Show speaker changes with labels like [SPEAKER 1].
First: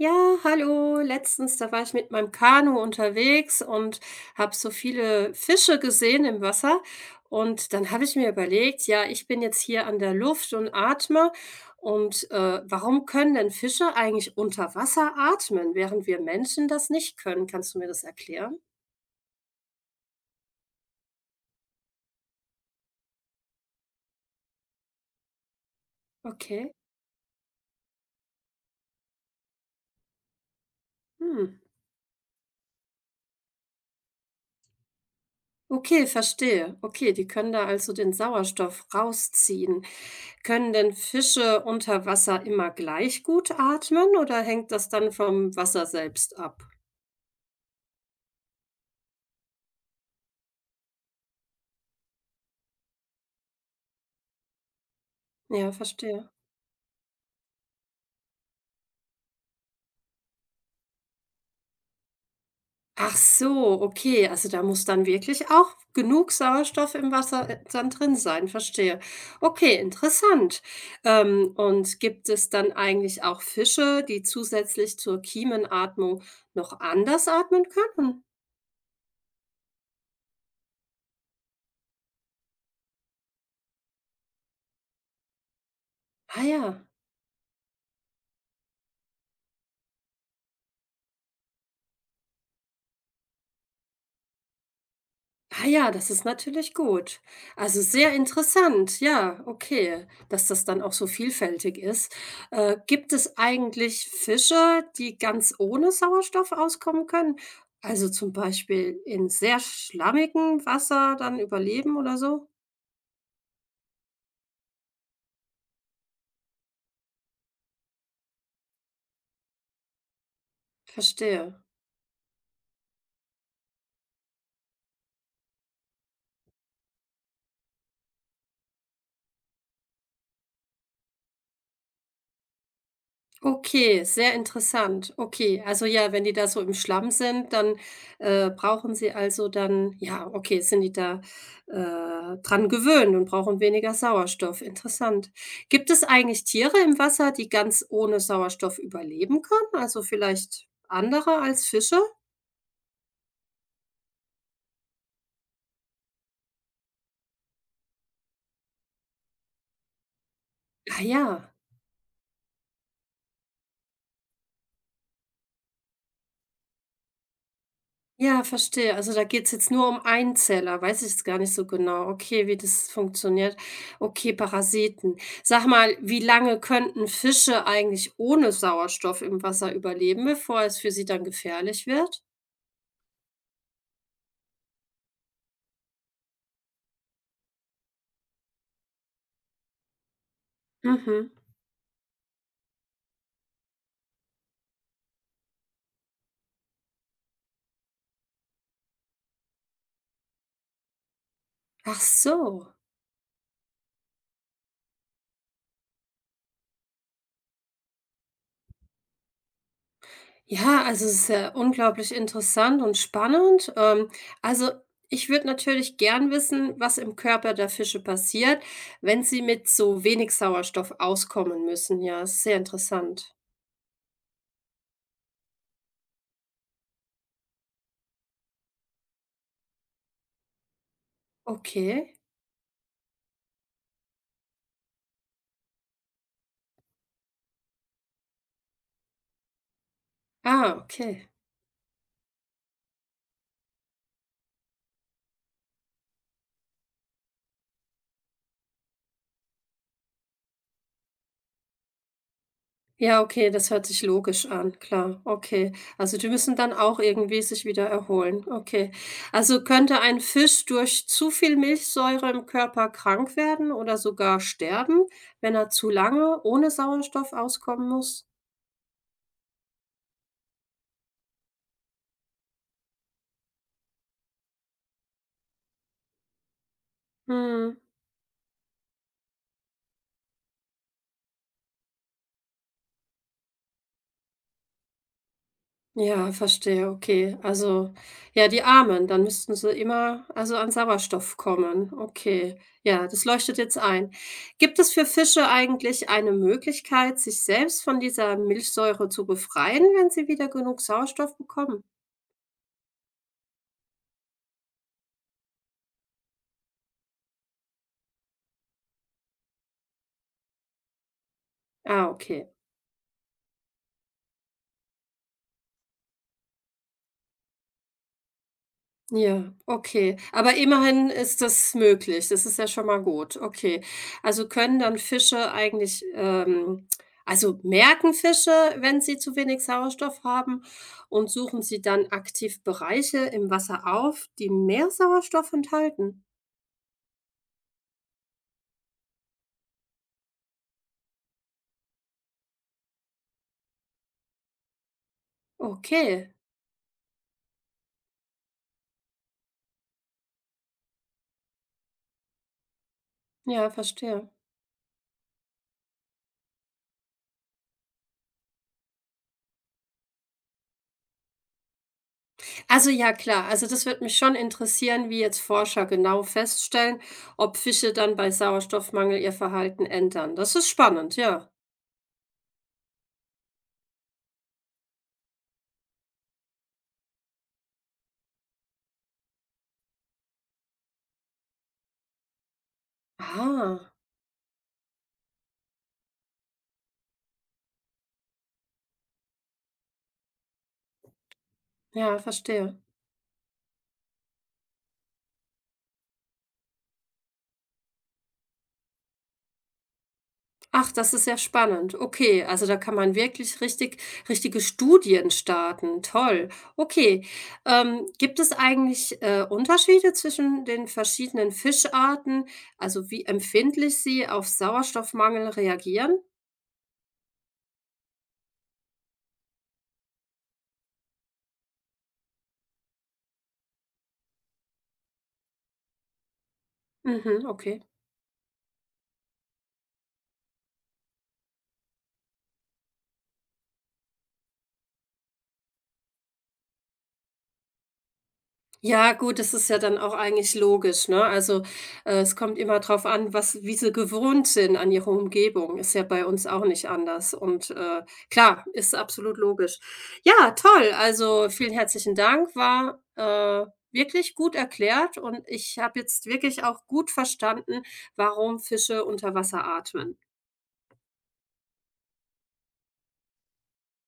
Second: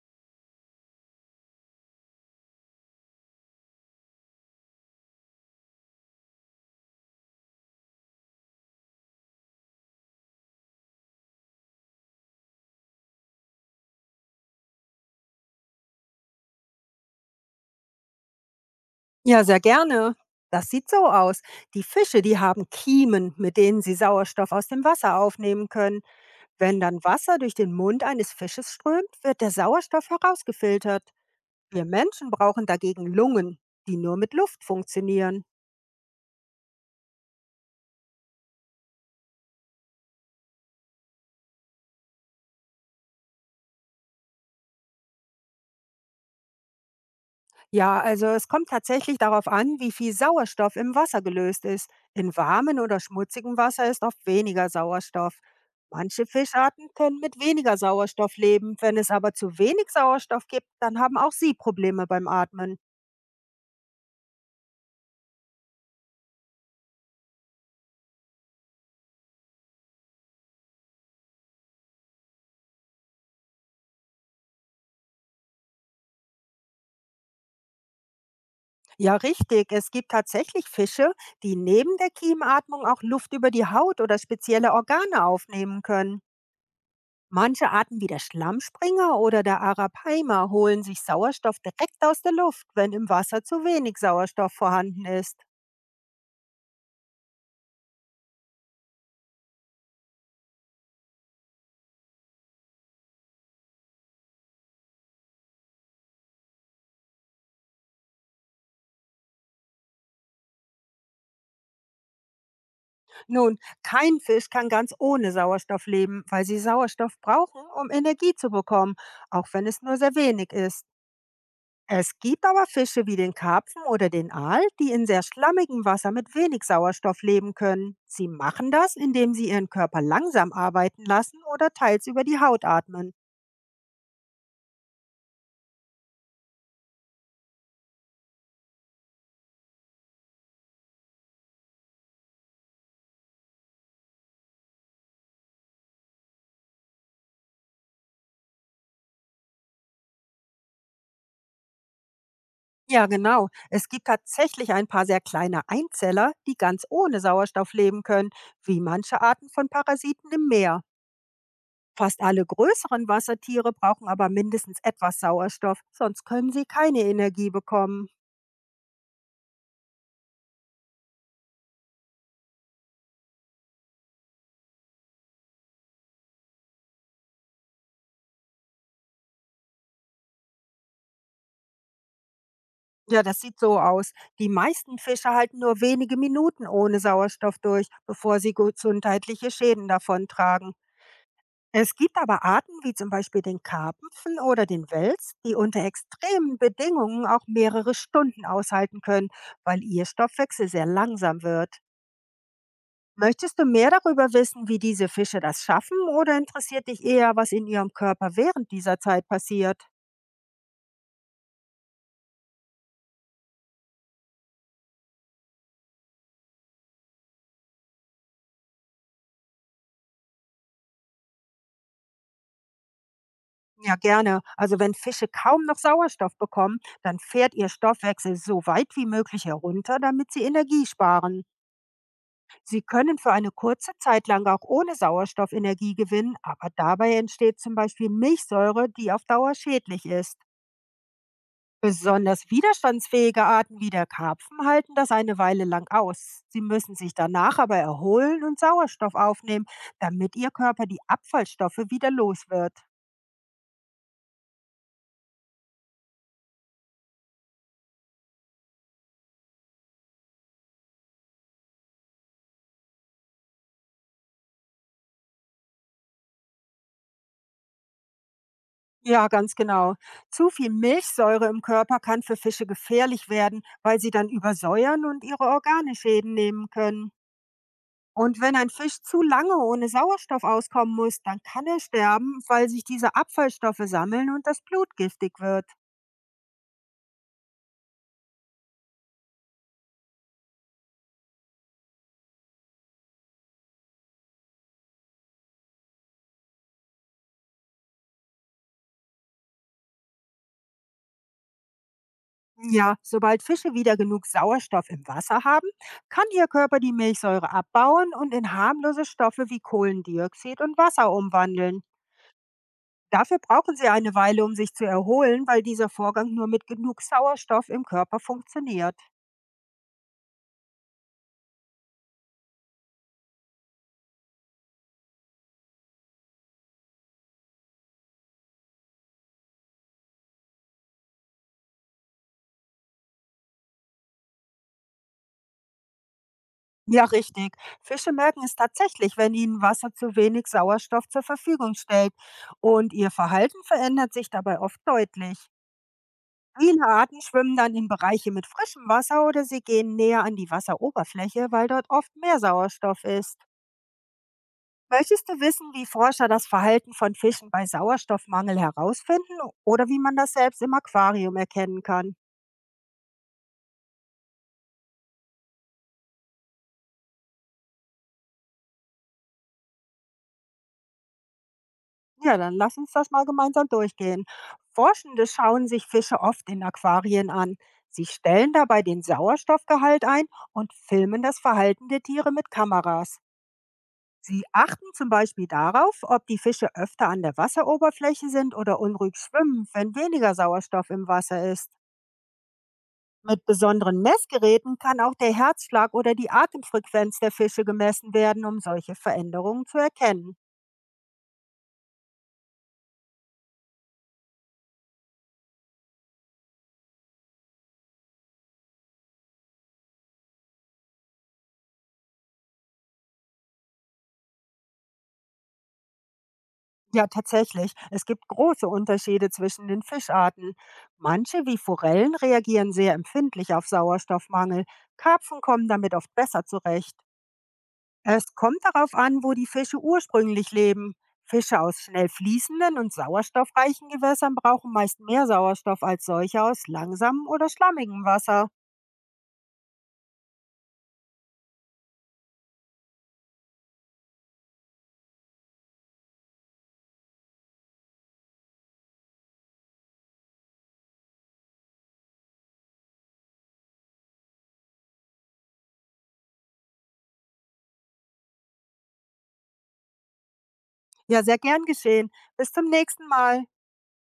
[SPEAKER 1] Ja, hallo. Letztens, da war ich mit meinem Kanu unterwegs und habe so viele Fische gesehen im Wasser. Und dann habe ich mir überlegt, ja, ich bin jetzt hier an der Luft und atme. Warum können denn Fische eigentlich unter Wasser atmen, während wir Menschen das nicht können? Kannst du mir das erklären?
[SPEAKER 2] Ja, sehr gerne. Das sieht so aus. Die Fische, die haben Kiemen, mit denen sie Sauerstoff aus dem Wasser aufnehmen können.
[SPEAKER 1] Okay.
[SPEAKER 2] Wenn dann Wasser durch den Mund eines Fisches strömt, wird der Sauerstoff herausgefiltert.
[SPEAKER 1] Hm.
[SPEAKER 2] Wir Menschen brauchen dagegen Lungen, die nur mit Luft funktionieren.
[SPEAKER 1] Okay, verstehe. Okay, die können da also den Sauerstoff rausziehen. Können denn Fische unter Wasser immer gleich gut atmen oder hängt das dann vom Wasser selbst ab?
[SPEAKER 2] Ja, also es kommt tatsächlich darauf an, wie viel Sauerstoff im Wasser gelöst ist. In warmem oder schmutzigem Wasser ist oft weniger Sauerstoff.
[SPEAKER 1] Ja,
[SPEAKER 2] Manche
[SPEAKER 1] verstehe.
[SPEAKER 2] Fischarten können mit weniger Sauerstoff leben. Wenn es aber zu wenig Sauerstoff gibt, dann haben auch sie Probleme beim Atmen.
[SPEAKER 1] Ach so, okay. Also da muss dann wirklich auch genug Sauerstoff im Wasser dann drin sein, verstehe. Okay, interessant. Und gibt es dann eigentlich auch Fische, die zusätzlich zur Kiemenatmung noch anders atmen können?
[SPEAKER 2] Ja, richtig. Es gibt tatsächlich Fische, die neben der Kiemenatmung auch Luft über die Haut oder spezielle Organe aufnehmen können.
[SPEAKER 1] Ah ja.
[SPEAKER 2] Manche Arten wie der Schlammspringer oder der Arapaima holen sich Sauerstoff direkt aus der Luft, wenn im Wasser zu wenig Sauerstoff vorhanden ist.
[SPEAKER 1] Ah ja, das ist natürlich gut. Also sehr interessant, ja, okay, dass das dann auch so vielfältig ist. Gibt es eigentlich Fische, die ganz ohne Sauerstoff auskommen können? Also zum Beispiel in sehr schlammigem Wasser dann überleben oder so?
[SPEAKER 2] Nun, kein Fisch kann ganz ohne Sauerstoff leben, weil sie Sauerstoff brauchen, um Energie zu bekommen, auch wenn es nur sehr wenig ist.
[SPEAKER 1] Verstehe.
[SPEAKER 2] Es gibt aber Fische wie den Karpfen oder den Aal, die in sehr schlammigem Wasser mit wenig Sauerstoff leben können. Sie machen das, indem sie ihren Körper langsam arbeiten lassen oder teils über die Haut atmen.
[SPEAKER 1] Okay, sehr interessant. Okay, also ja, wenn die da so im Schlamm sind, dann, brauchen sie also dann ja, okay, sind die da, dran gewöhnt und brauchen weniger Sauerstoff. Interessant. Gibt es eigentlich Tiere im Wasser, die ganz ohne Sauerstoff überleben können? Also vielleicht andere als Fische?
[SPEAKER 2] Ja, genau. Es gibt tatsächlich ein paar sehr kleine Einzeller, die ganz ohne Sauerstoff leben können, wie manche Arten von Parasiten im Meer.
[SPEAKER 1] Ah ja.
[SPEAKER 2] Fast alle größeren Wassertiere brauchen aber mindestens etwas Sauerstoff, sonst können sie keine Energie bekommen.
[SPEAKER 1] Ja, verstehe. Also, da geht's jetzt nur um Einzeller. Weiß ich jetzt gar nicht so genau. Okay, wie das funktioniert. Okay, Parasiten. Sag mal, wie lange könnten Fische eigentlich ohne Sauerstoff im Wasser überleben, bevor es für sie dann gefährlich wird?
[SPEAKER 2] Ja, das sieht so aus. Die meisten Fische halten nur wenige Minuten ohne Sauerstoff durch, bevor sie gesundheitliche Schäden davontragen.
[SPEAKER 1] Mhm.
[SPEAKER 2] Es gibt aber Arten wie zum Beispiel den Karpfen oder den Wels, die unter extremen Bedingungen auch mehrere Stunden aushalten können, weil ihr Stoffwechsel sehr langsam wird.
[SPEAKER 1] Ach so.
[SPEAKER 2] Möchtest du mehr darüber wissen, wie diese Fische das schaffen oder interessiert dich eher, was in ihrem Körper während dieser Zeit passiert?
[SPEAKER 1] Ja, also es ist ja unglaublich interessant und spannend. Also ich würde natürlich gern wissen, was im Körper der Fische passiert, wenn sie mit so wenig Sauerstoff auskommen müssen. Ja, ist sehr interessant.
[SPEAKER 2] Ja, gerne. Also wenn Fische kaum noch Sauerstoff bekommen, dann fährt ihr Stoffwechsel so weit wie möglich herunter, damit sie Energie sparen.
[SPEAKER 1] Okay.
[SPEAKER 2] Sie können für eine kurze Zeit lang auch ohne Sauerstoff Energie gewinnen, aber dabei entsteht zum Beispiel Milchsäure, die auf Dauer schädlich ist.
[SPEAKER 1] Ah, okay.
[SPEAKER 2] Besonders widerstandsfähige Arten wie der Karpfen halten das eine Weile lang aus. Sie müssen sich danach aber erholen und Sauerstoff aufnehmen, damit ihr Körper die Abfallstoffe wieder los wird.
[SPEAKER 1] Ja, okay, das hört sich logisch an, klar. Okay. Also die müssen dann auch irgendwie sich wieder erholen. Okay. Also könnte ein Fisch durch zu viel Milchsäure im Körper krank werden oder sogar sterben, wenn er zu lange ohne Sauerstoff auskommen muss?
[SPEAKER 2] Ja, ganz genau. Zu viel Milchsäure im Körper kann für Fische gefährlich werden, weil sie dann übersäuern und ihre Organe Schäden nehmen können.
[SPEAKER 1] Mhm.
[SPEAKER 2] Und wenn ein Fisch zu lange ohne Sauerstoff auskommen muss, dann kann er sterben, weil sich diese Abfallstoffe sammeln und das Blut giftig wird.
[SPEAKER 1] Ja, verstehe, okay. Also, ja, die Armen, dann müssten sie immer also an Sauerstoff kommen. Okay, ja, das leuchtet jetzt ein. Gibt es für Fische eigentlich eine Möglichkeit, sich selbst von dieser Milchsäure zu befreien, wenn sie wieder genug Sauerstoff bekommen?
[SPEAKER 2] Ja, sobald Fische wieder genug Sauerstoff im Wasser haben, kann ihr Körper die Milchsäure abbauen und in harmlose Stoffe wie Kohlendioxid und Wasser umwandeln.
[SPEAKER 1] Ah, okay.
[SPEAKER 2] Dafür brauchen sie eine Weile, um sich zu erholen, weil dieser Vorgang nur mit genug Sauerstoff im Körper funktioniert.
[SPEAKER 1] Ja, okay. Aber immerhin ist das möglich. Das ist ja schon mal gut. Okay. Also können dann Fische eigentlich, also merken Fische, wenn sie zu wenig Sauerstoff haben und suchen sie dann aktiv Bereiche im Wasser auf, die mehr Sauerstoff enthalten.
[SPEAKER 2] Ja, richtig. Fische merken es tatsächlich, wenn ihnen Wasser zu wenig Sauerstoff zur Verfügung stellt. Und ihr Verhalten verändert sich dabei oft deutlich.
[SPEAKER 1] Okay.
[SPEAKER 2] Viele Arten schwimmen dann in Bereiche mit frischem Wasser oder sie gehen näher an die Wasseroberfläche, weil dort oft mehr Sauerstoff ist.
[SPEAKER 1] Ja, verstehe.
[SPEAKER 2] Möchtest du wissen, wie Forscher das Verhalten von Fischen bei Sauerstoffmangel herausfinden oder wie man das selbst im Aquarium erkennen kann?
[SPEAKER 1] Also ja, klar. Also das würde mich schon interessieren, wie jetzt Forscher genau feststellen, ob Fische dann bei Sauerstoffmangel ihr Verhalten ändern. Das ist spannend, ja.
[SPEAKER 2] Ja, dann lass uns das mal gemeinsam durchgehen. Forschende schauen sich Fische oft in Aquarien an. Sie stellen dabei den Sauerstoffgehalt ein und filmen das Verhalten der Tiere mit Kameras.
[SPEAKER 1] Ah.
[SPEAKER 2] Sie achten zum Beispiel darauf, ob die Fische öfter an der Wasseroberfläche sind oder unruhig schwimmen, wenn weniger Sauerstoff im Wasser ist.
[SPEAKER 1] Ja, verstehe.
[SPEAKER 2] Mit besonderen Messgeräten kann auch der Herzschlag oder die Atemfrequenz der Fische gemessen werden, um solche Veränderungen zu erkennen.
[SPEAKER 1] Ach, das ist ja spannend. Okay, also da kann man wirklich richtige Studien starten. Toll. Okay. Gibt es eigentlich, Unterschiede zwischen den verschiedenen Fischarten, also wie empfindlich sie auf Sauerstoffmangel reagieren?
[SPEAKER 2] Ja, tatsächlich. Es gibt große Unterschiede zwischen den Fischarten. Manche, wie Forellen, reagieren sehr empfindlich auf Sauerstoffmangel. Karpfen kommen damit oft besser zurecht.
[SPEAKER 1] Mhm, okay.
[SPEAKER 2] Es kommt darauf an, wo die Fische ursprünglich leben. Fische aus schnell fließenden und sauerstoffreichen Gewässern brauchen meist mehr Sauerstoff als solche aus langsamem oder schlammigem Wasser.
[SPEAKER 1] Ja, gut, das ist ja dann auch eigentlich logisch, ne? Also, es kommt immer drauf an, was wie sie gewohnt sind an ihre Umgebung. Ist ja bei uns auch nicht anders und, klar, ist absolut logisch. Ja, toll, also, vielen herzlichen Dank, war, wirklich gut erklärt und ich habe jetzt wirklich auch gut verstanden, warum Fische unter Wasser atmen.
[SPEAKER 2] Ja, sehr gern geschehen. Bis zum nächsten Mal.